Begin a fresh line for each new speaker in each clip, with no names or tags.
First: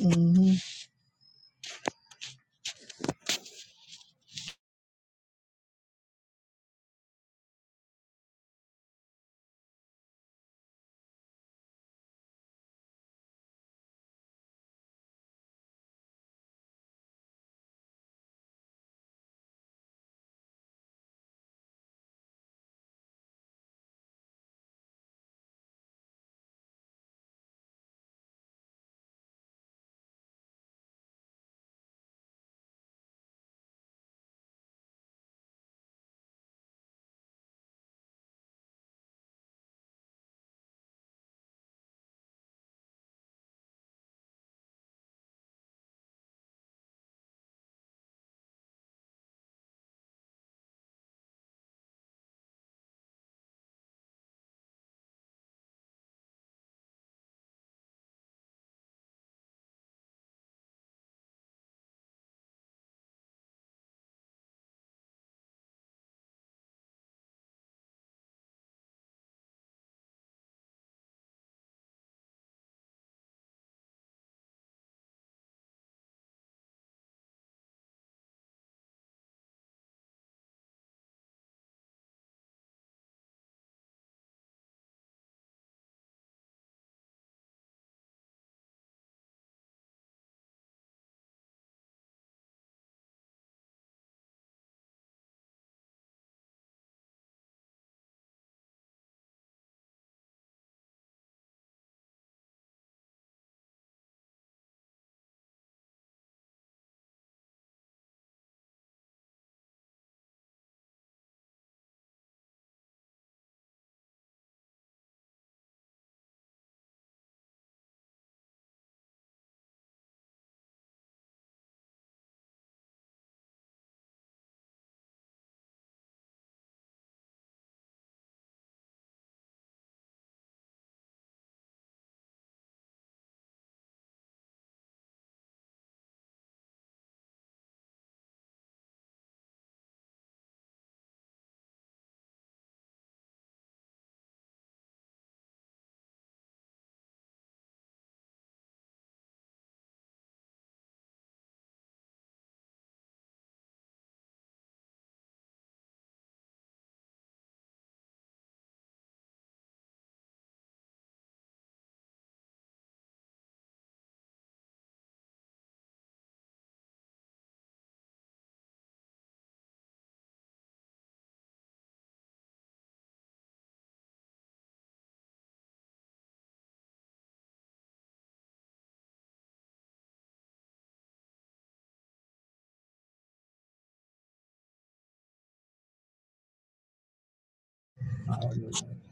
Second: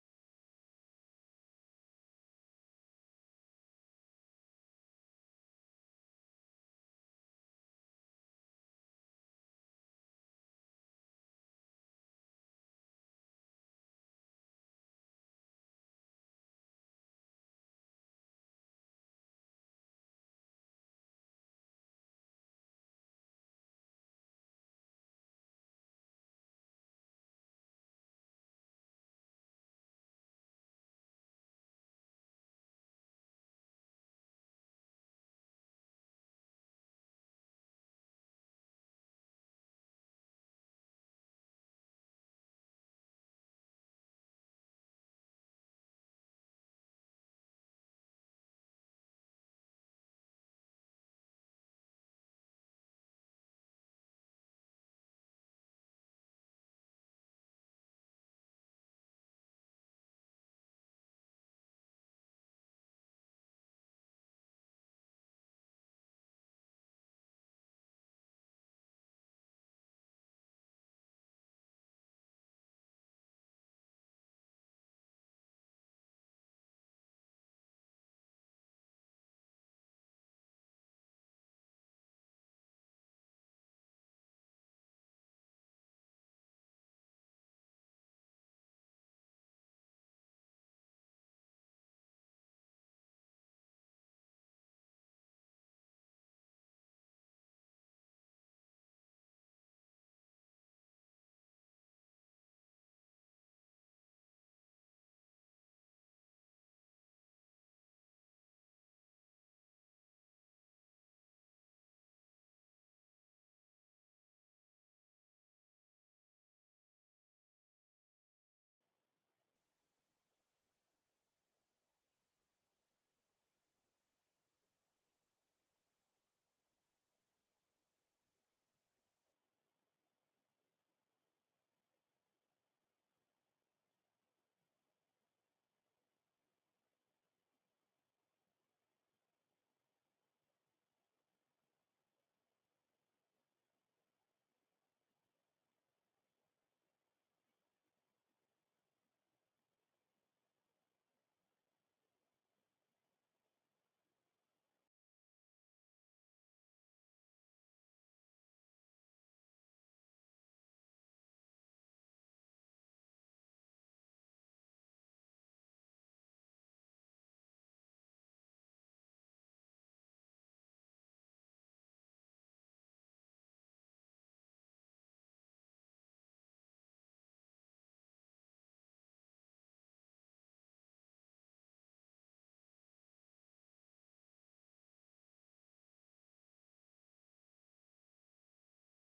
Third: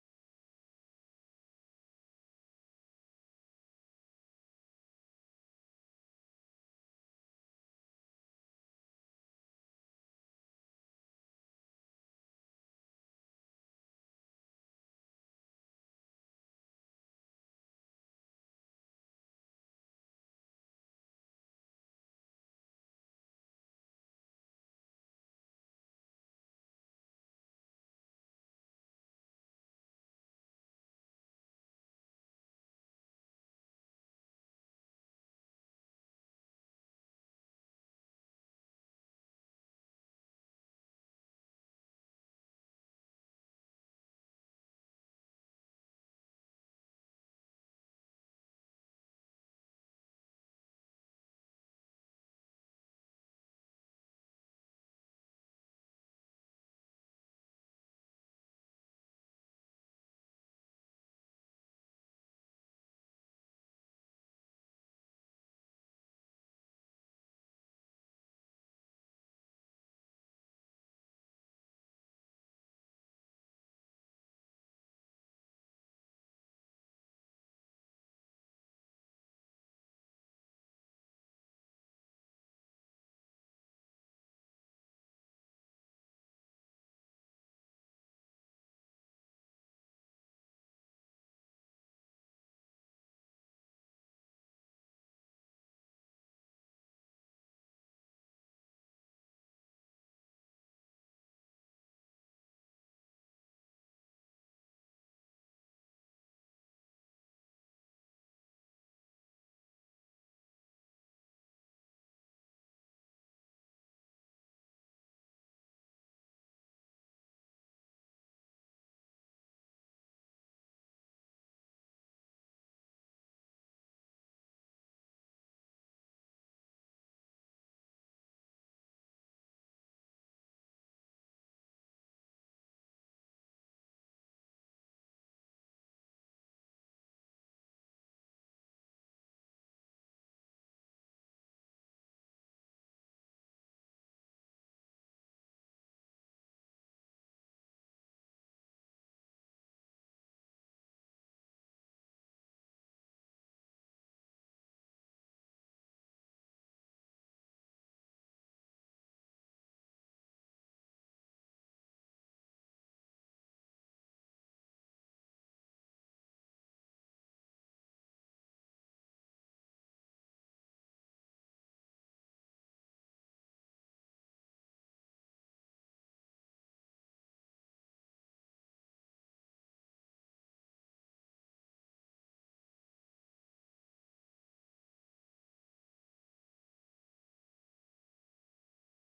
hmm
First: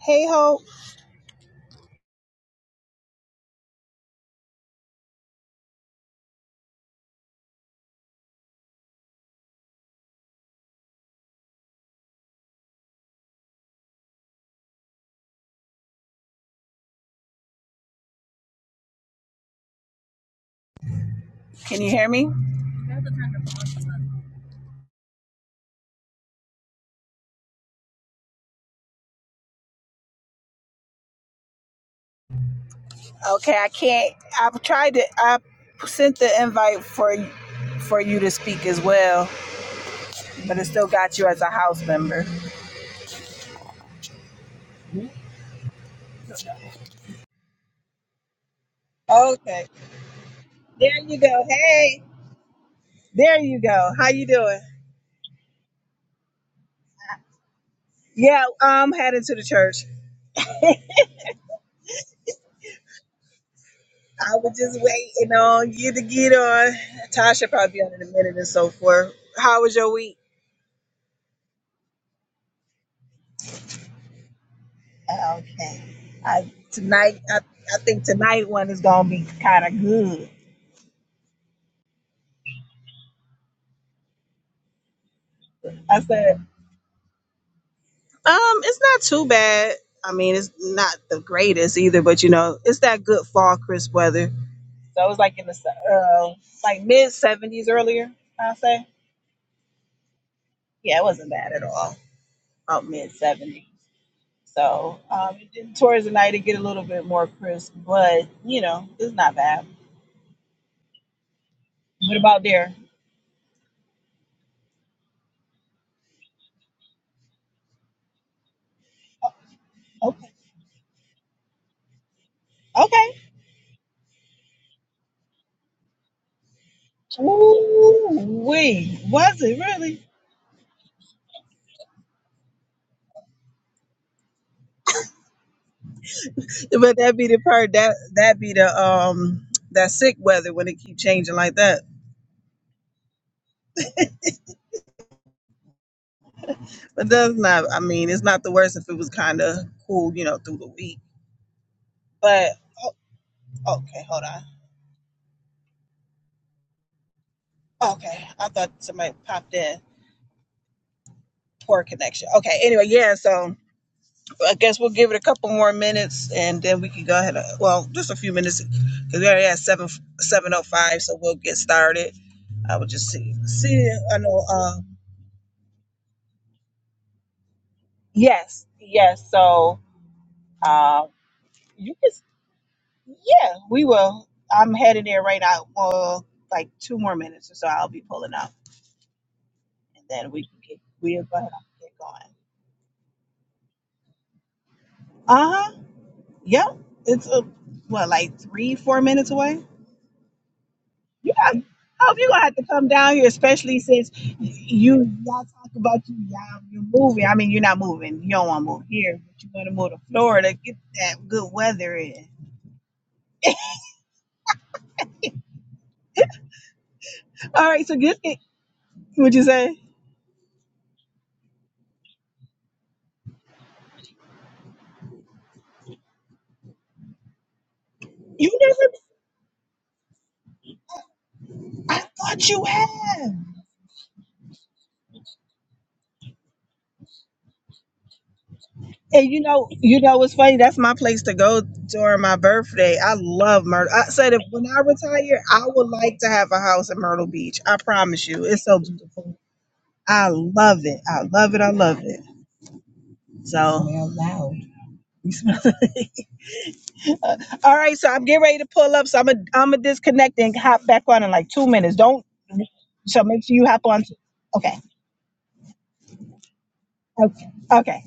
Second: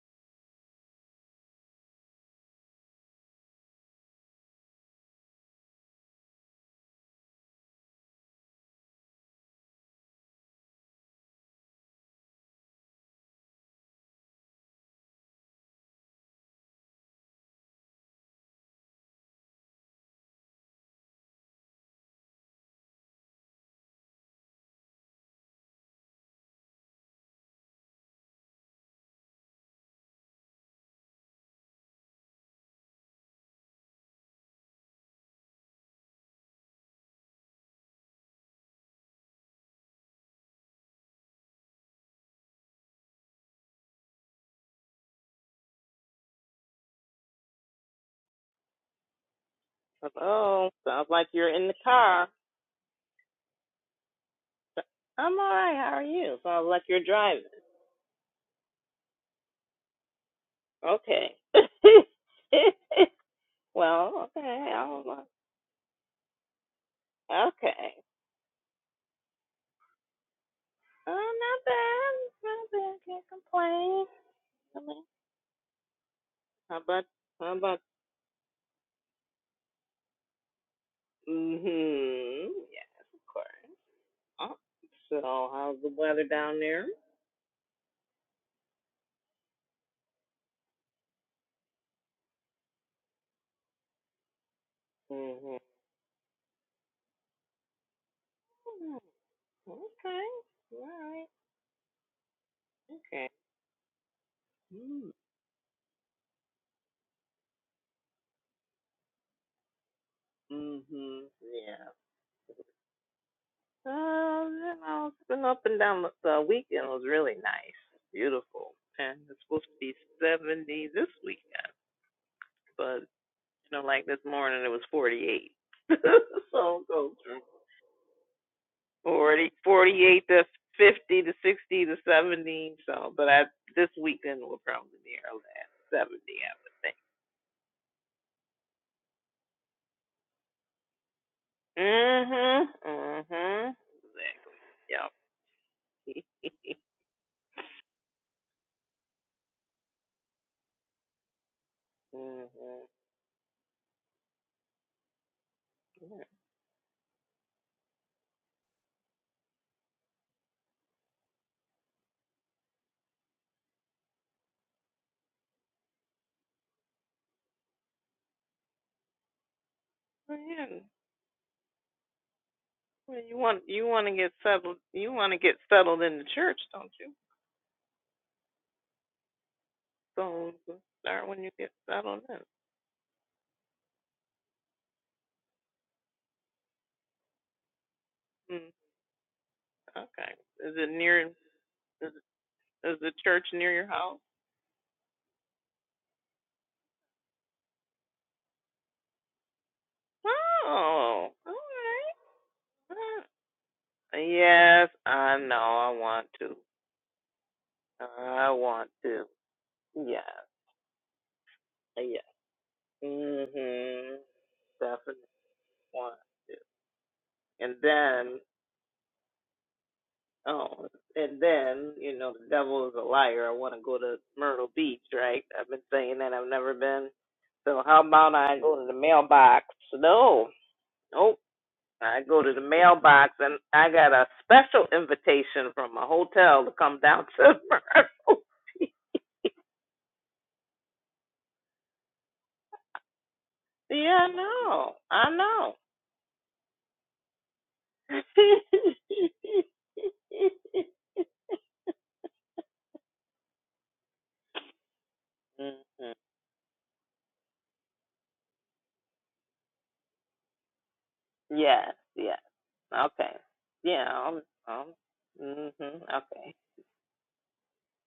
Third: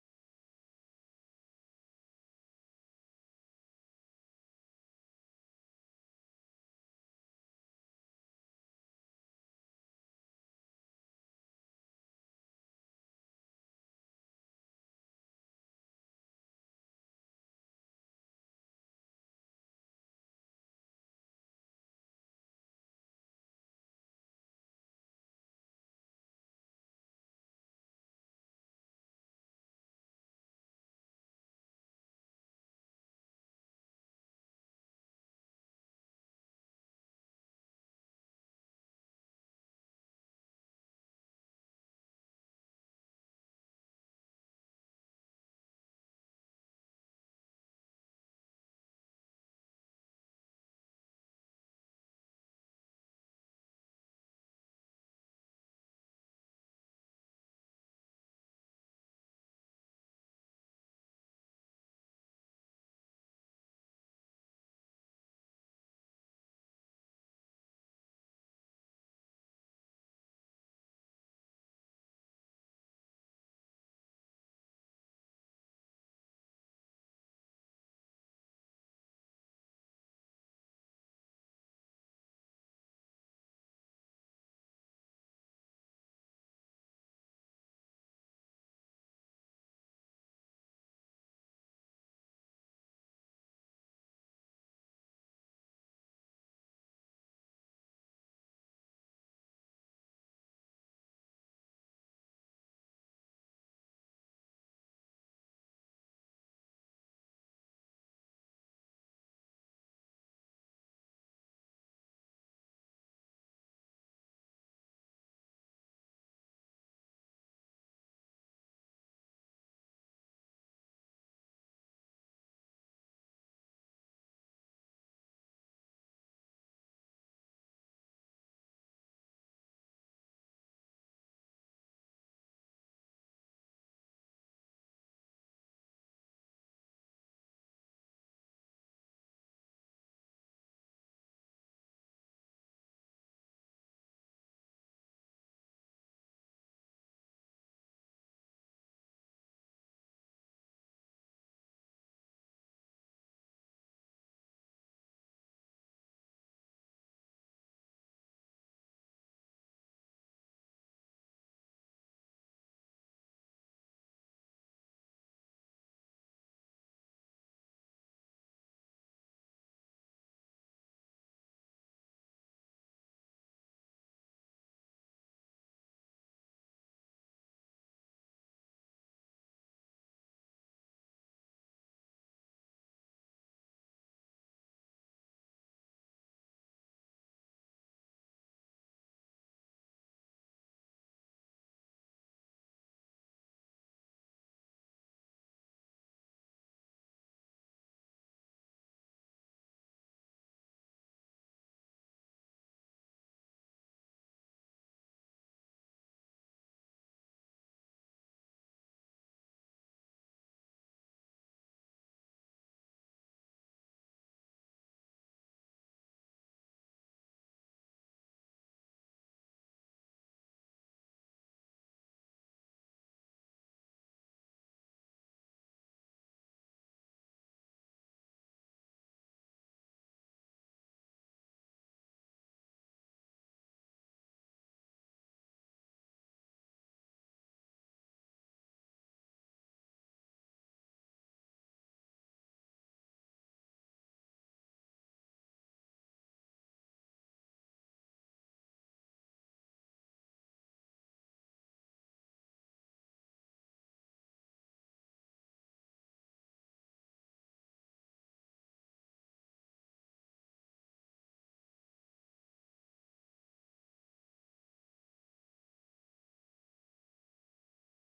Hey ho, can you hear me? Okay, I can't. I've tried to. I sent the invite for for you to speak as well, but it still got you as a house member. Okay,
Oh,
there
Sounds
you
like
go.
you're in the
Hey,
car.
there you go. How you doing?
So, I'm all right. How are you? Sounds like you're driving.
Yeah, I'm heading to the church.
Okay. well,
I was
okay.
just
I don't
waiting on you to get on. Tasha probably be on
Okay.
in a minute and so forth. How was your week?
Oh, not bad. Not bad. Can't complain.
Okay. I
How about?
tonight I,
How
I
about?
think tonight one is gonna be kind of good.
Mm-hmm. Yes, of course. Oh, so, how's the
I
weather
said
down there?
Um, it's not too bad. I mean, it's not the greatest either, but you know, it's that good fall crisp weather. So it was like in the
Mm-hmm.
se- uh, like mid seventies earlier. I would say,
Okay. All
yeah, it
right.
wasn't bad at all. About mid
Okay.
seventies. So
Mm-hmm.
um, it did- towards the night it get a little bit more crisp, but you know, it's not bad.
Yeah.
What about there?
Uh, you know, it's been up and down. but The weekend was really nice, beautiful, and it's supposed to be
Okay.
seventy this weekend, but
Okay.
you know, like this morning it was forty-eight. so it goes from
Ooh, wee. Was
40,
it really?
forty-eight to fifty to sixty to seventy. So, but I this weekend will probably be our seventy, I would
But
think.
that be the part that that be the um that sick weather when it keep changing like that.
Mhm, mhm, exactly. Yep.
But that's not. I mean, it's not the worst if it was kind of cool, you know, through the week.
mhm.
But
Well,
oh, okay, hold on. Okay, I thought somebody popped in. Poor connection. Okay. Anyway, yeah. So I guess we'll give it a couple more minutes, and then we can go ahead. And, well, just a few minutes because we already at seven seven oh
Yeah.
five, so we'll get started. I would just
Well,
see
you want you
see.
want to
I
get
know.
settled.
Uh,
You want to get settled in the church, don't you?
yes. Yes. So.
So so
Uh,
start when you get
you can
settled in.
Yeah, we will. I'm headed there right now. Well, like two more minutes or so, I'll be pulling up,
Mm,
and then
okay.
we can
Is
get
it
we'll
near? Is
go ahead and get
it,
going.
is the church near your house?
Uh huh. Yep. It's a what, like three, four minutes away.
Oh,
Yeah.
all
I hope you're gonna have to come
right.
down
Uh,
here, especially since
Yes,
you
I
y'all
know.
talk
I
about you
want to.
y'all you're moving. I mean, you're not moving. You don't
I
want to move
want
here,
to.
but you want to move to
Yes,
Florida, get that good weather
yes.
in.
Mhm. Definitely want to.
All
And
right. So just get it.
then
Would you say.
Oh, and then, you know, the devil is a liar. I want to go to Myrtle Beach, right? I've been saying that I've never been. So how about
You
I go to the
never.
mailbox? No. Nope.
I
I go
thought
to the
you
mailbox
had.
and I got a special invitation from a hotel to come down to Myrtle Beach.
And you know, you know what's funny? That's my place to go during my birthday. I love Myrtle. I
Yeah, I
said if when I
know. I
retire, I
know.
would like to have a house in Myrtle Beach. I promise you, it's so beautiful. I love it. I love it. I love it. So,
Mhm.
uh, all right. So I'm getting ready to pull up. So I'm gonna I'm gonna disconnect and hop back on in like two
Yes,
minutes. Don't.
yes.
So
Okay.
make sure you hop on.
Yeah. I'm,
Okay.
hmm Okay.
Okay. Okay.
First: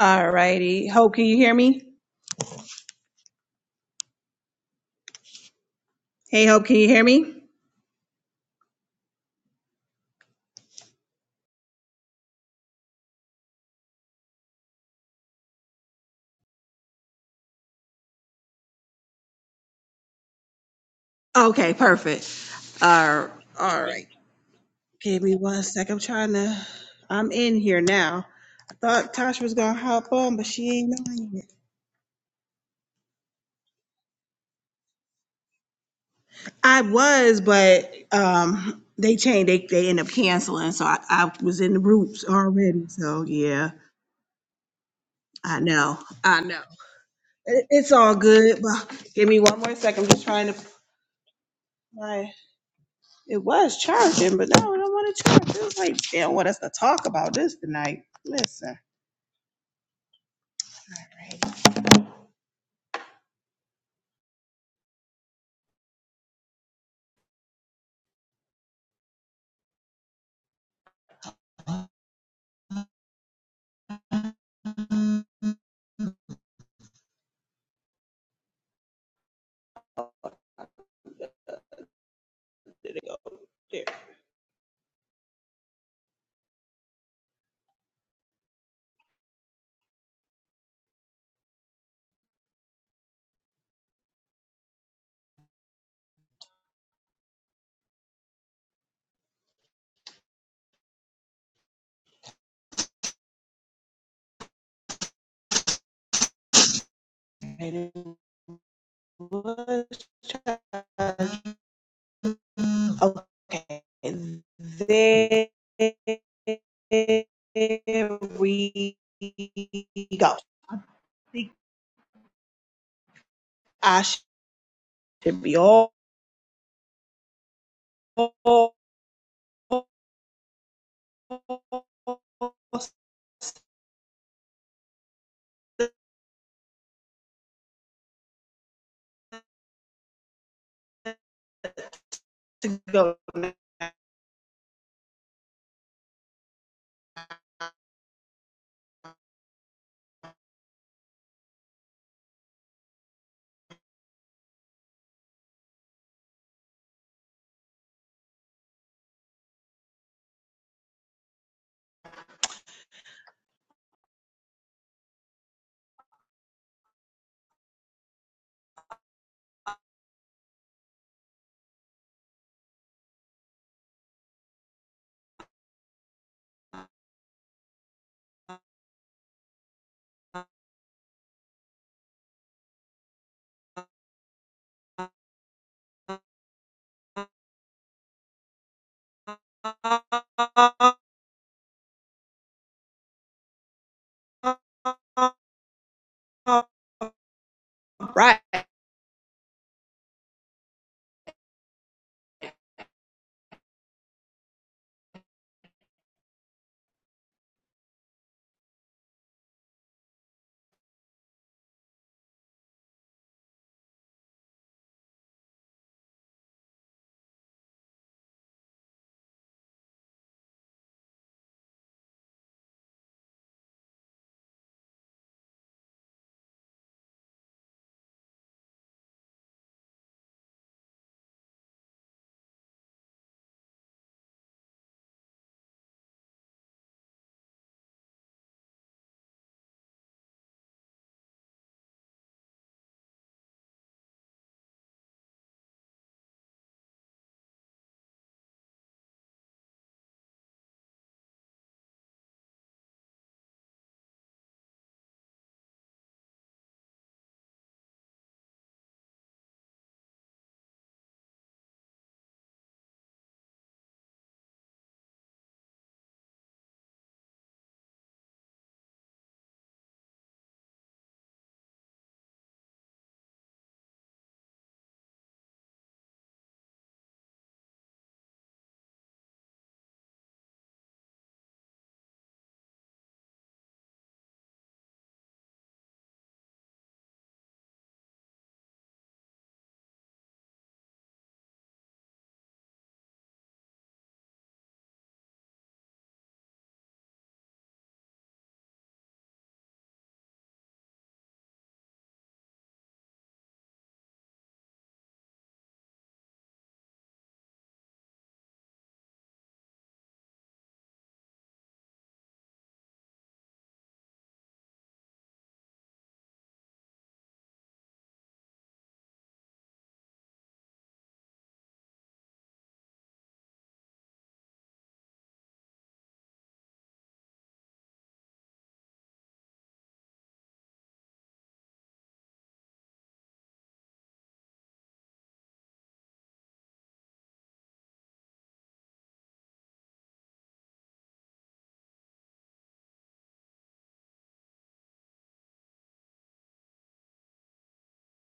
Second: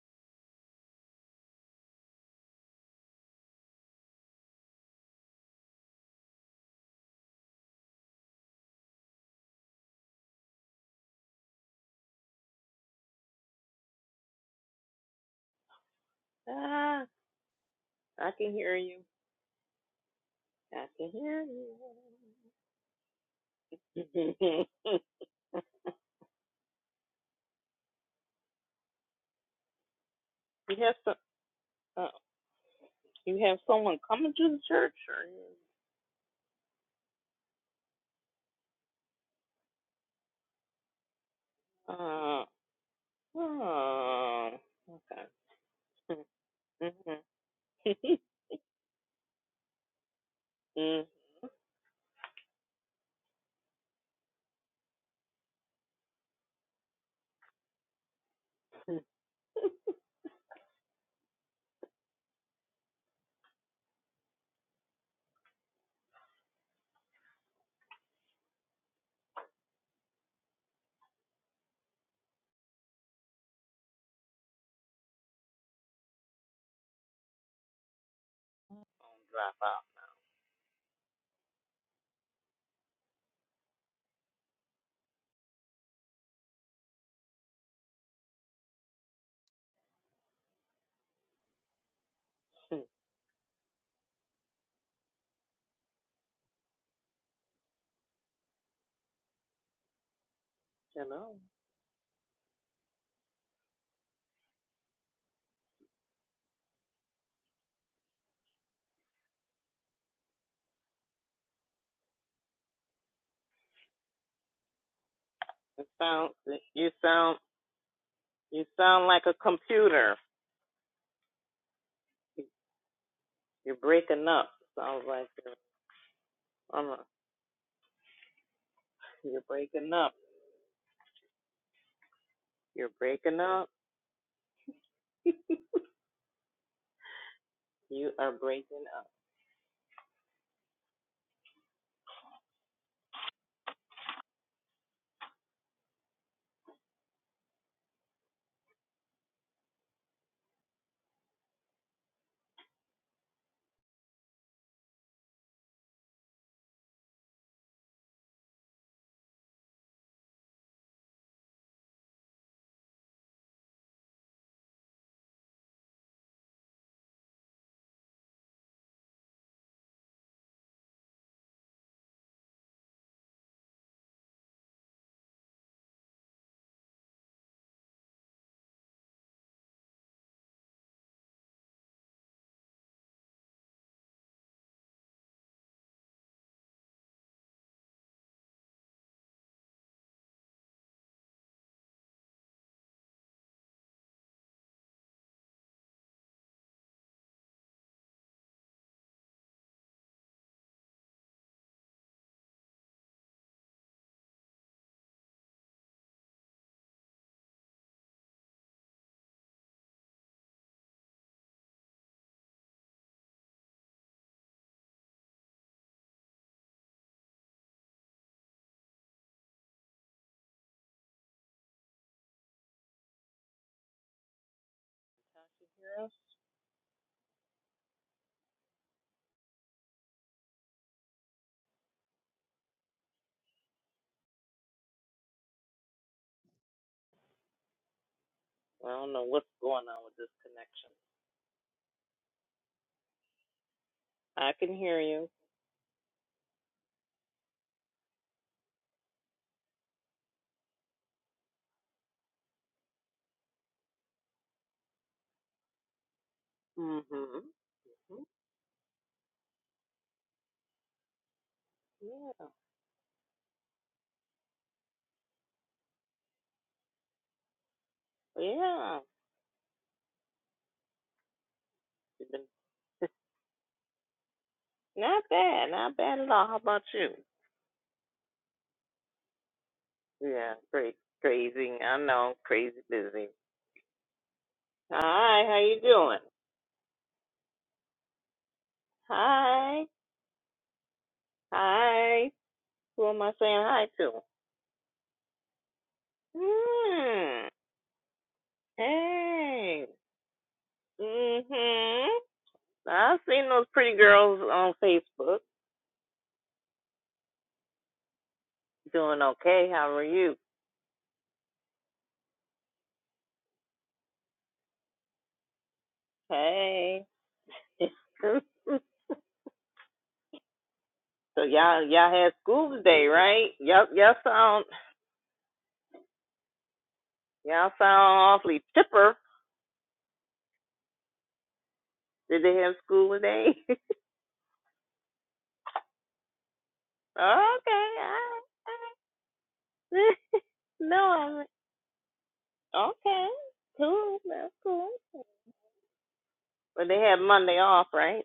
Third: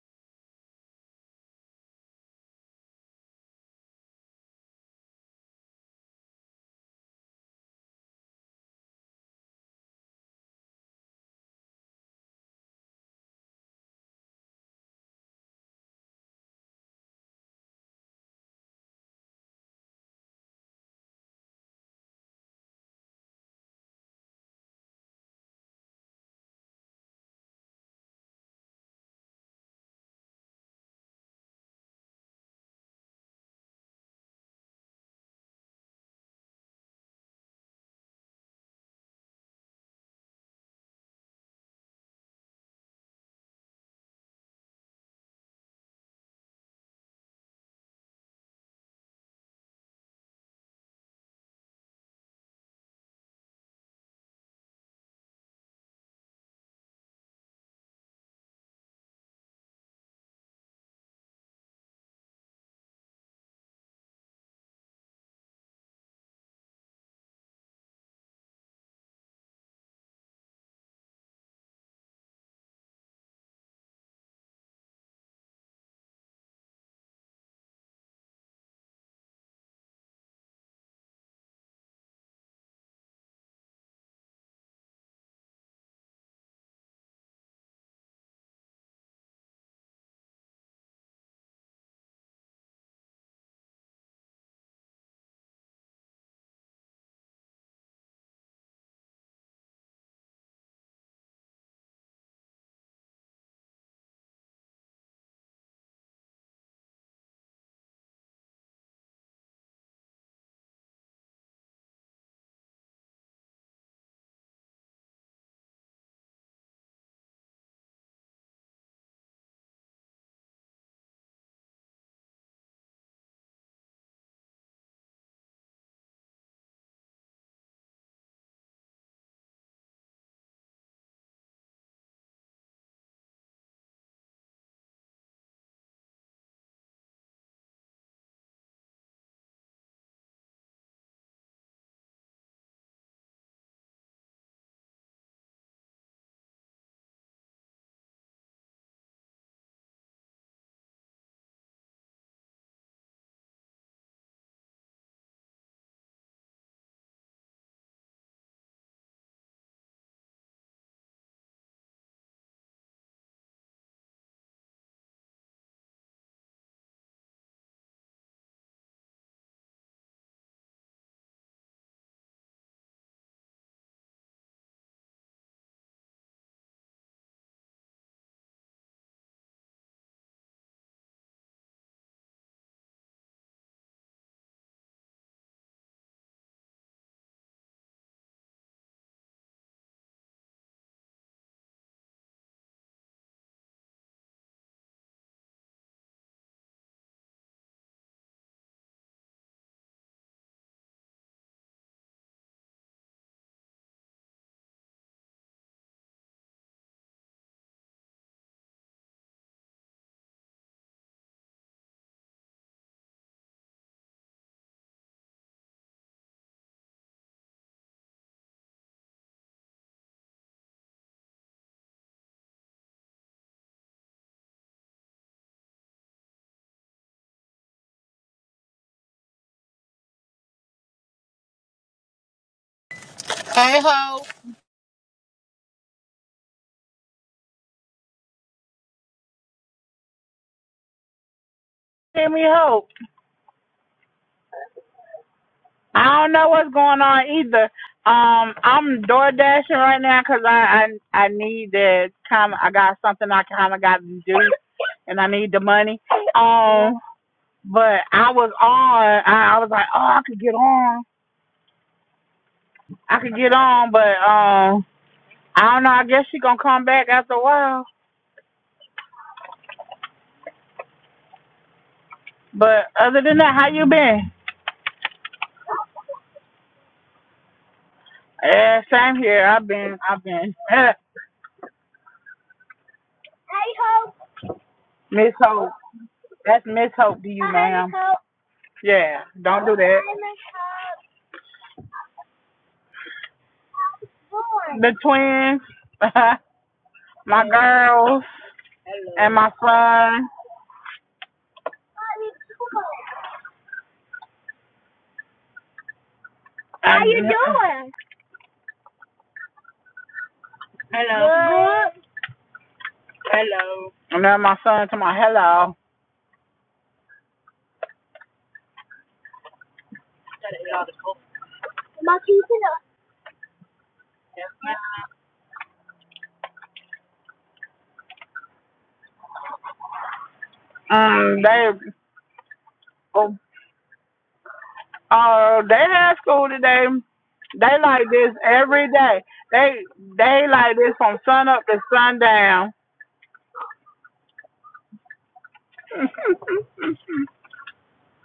All righty. Hope, can you hear me? Hey, Hope, can you hear me?
Ah. I can hear you. I can hear you.
Okay, perfect. All, all right. Give me one sec. I'm trying to. I'm in here now. I thought Tasha was gonna hop on, but she
you have
ain't
some.
on yet.
Uh, you have someone coming to the church,
I was, but um, they changed. They they end up canceling, so I, I was in the
or
groups
uh,
already. So yeah,
oh, okay.
I know. I know. It, it's
Mm-hmm.
all good. But give me one more second. I'm just trying to. My it was charging, but no, I don't want to charge. It was like they don't want us to talk about this tonight. Listen,
Drop out. Hello. It sounds.
okay,
You sound. You sound like a computer. You're
I
breaking up. Sounds like
should
you're.
be all.
I'm a- you're breaking up. You're breaking up. You are breaking up.
to go. Right.
I don't know what's going on with this connection.
Give me hope.
I can hear you.
I don't know what's going on either. Um, I'm door dashing right now 'cause I, I I need the kind of I got something I kind of got to do and I need the money. Um,
Mhm.
but
mm
I was on. I, I was like, oh, I could get on.
Yeah.
I could get on, but um, I don't know. I guess she gonna come back after a while.
Yeah. It's been-
But other than that, how you been?
Not bad. Not bad at all. How about you?
Yeah, same here. I've been I've been
Yeah. Great. Crazy. I know. Crazy busy. Hi.
Miss
How
Hope.
you doing?
That's Miss Hope to you, ma'am. Yeah, don't do
Hi.
that.
Hi. Who am I saying hi to?
the twins,
Hmm.
my girls, and my
Hey.
son.
Mhm. I've seen those pretty girls on Facebook
How you doing?
doing okay. How are you?
Hello. Good. And then my son to my hello.
Hey. So y'all y'all had school today, right? Yep, y'all sound y'all sound awfully chipper.
Um, they,
Did they have school
oh,
today? okay,
uh, they had school today. They like
all
this
right.
every day. They
all right.
they like this
no,
from
I'm
sun up to sundown.
okay. Cool, that's cool. But they had Monday off, right?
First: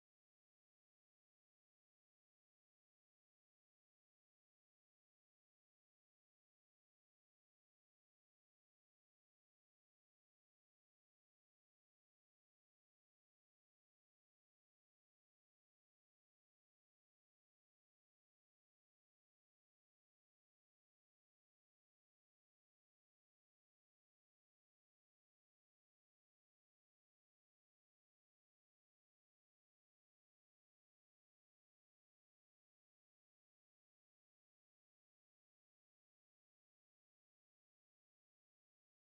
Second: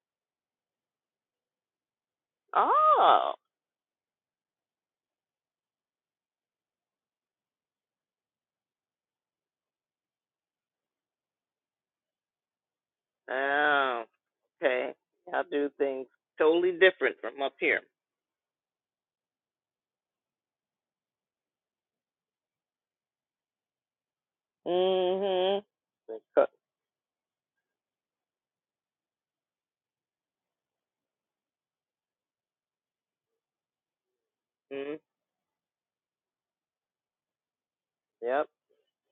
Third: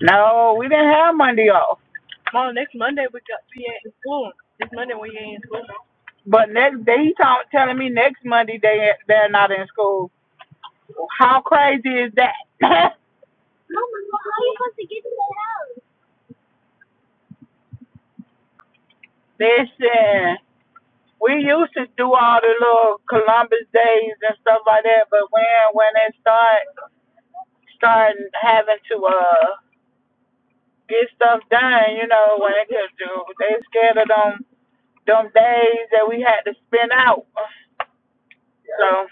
No, we didn't have Monday off.
Oh,
But next day he talk, telling me next Monday they they're not in school. How crazy is that?
oh, okay. Y'all do things totally different from up here.
Listen, we used to do all the little Columbus days and stuff like that, but when
Mhm.
when they start starting having to uh get stuff done, you know, when they could do they scared of them
Mhm.
them days that we had to spin out.
Yep.
So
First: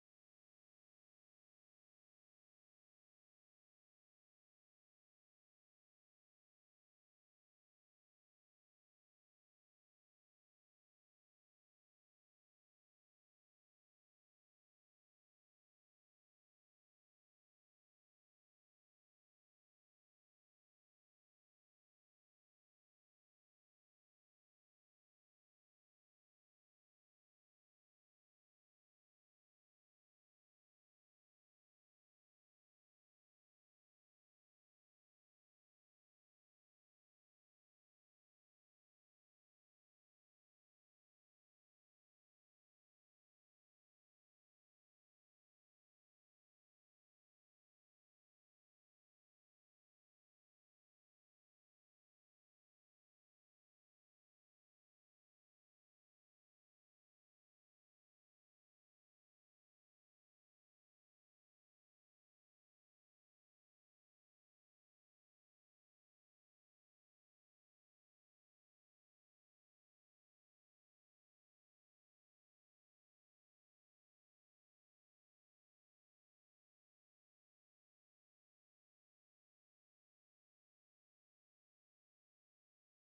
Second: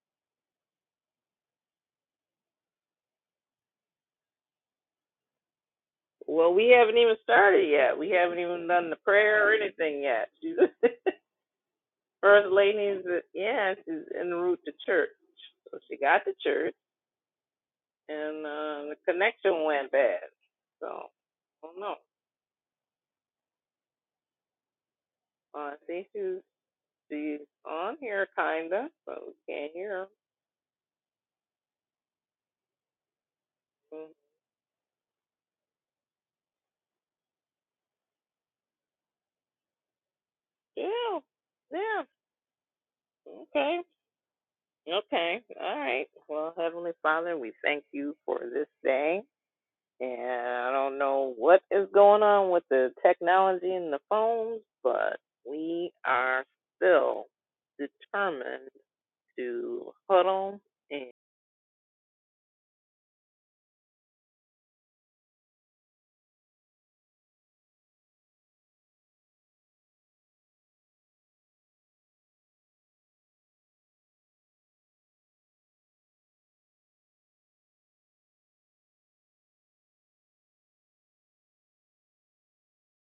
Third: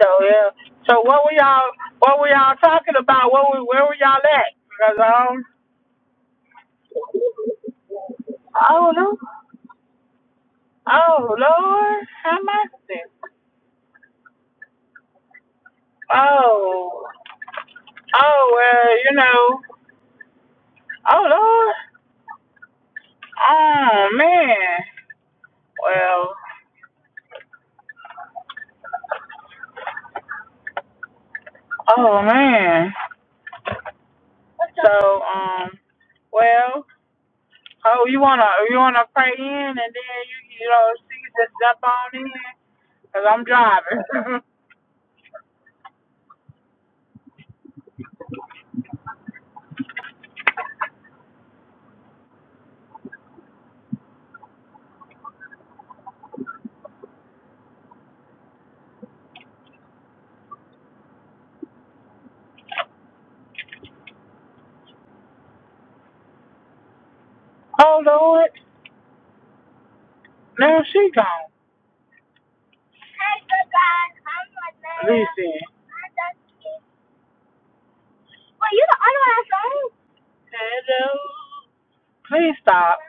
so yeah. So what were y'all what were y'all talking about? What were, where were y'all at? Because um
Well, we haven't even started yet. We haven't even done
oh
the
no
prayer or anything yet.
oh Lord how
First
much this?
ladies, yeah, she's en route to church. So she got to church
Oh
and
oh
uh, the
well you know
connection went bad. So
oh
I
Lord
don't know.
Oh man.
Uh, see
Well.
she's she's on here kinda, but we can't hear her.
Oh man.
Mm.
So um. Well. Oh, you wanna you wanna pray in and then you you know she
Yeah.
can just jump
Yeah.
on in because I'm
Okay.
driving.
Okay. All right. Well, Heavenly Father, we thank you for this day. And I don't know what is going on with the technology and the phones, but we are still determined to huddle and
oh Lord. Now she gone. Listen. Hello. Please stop.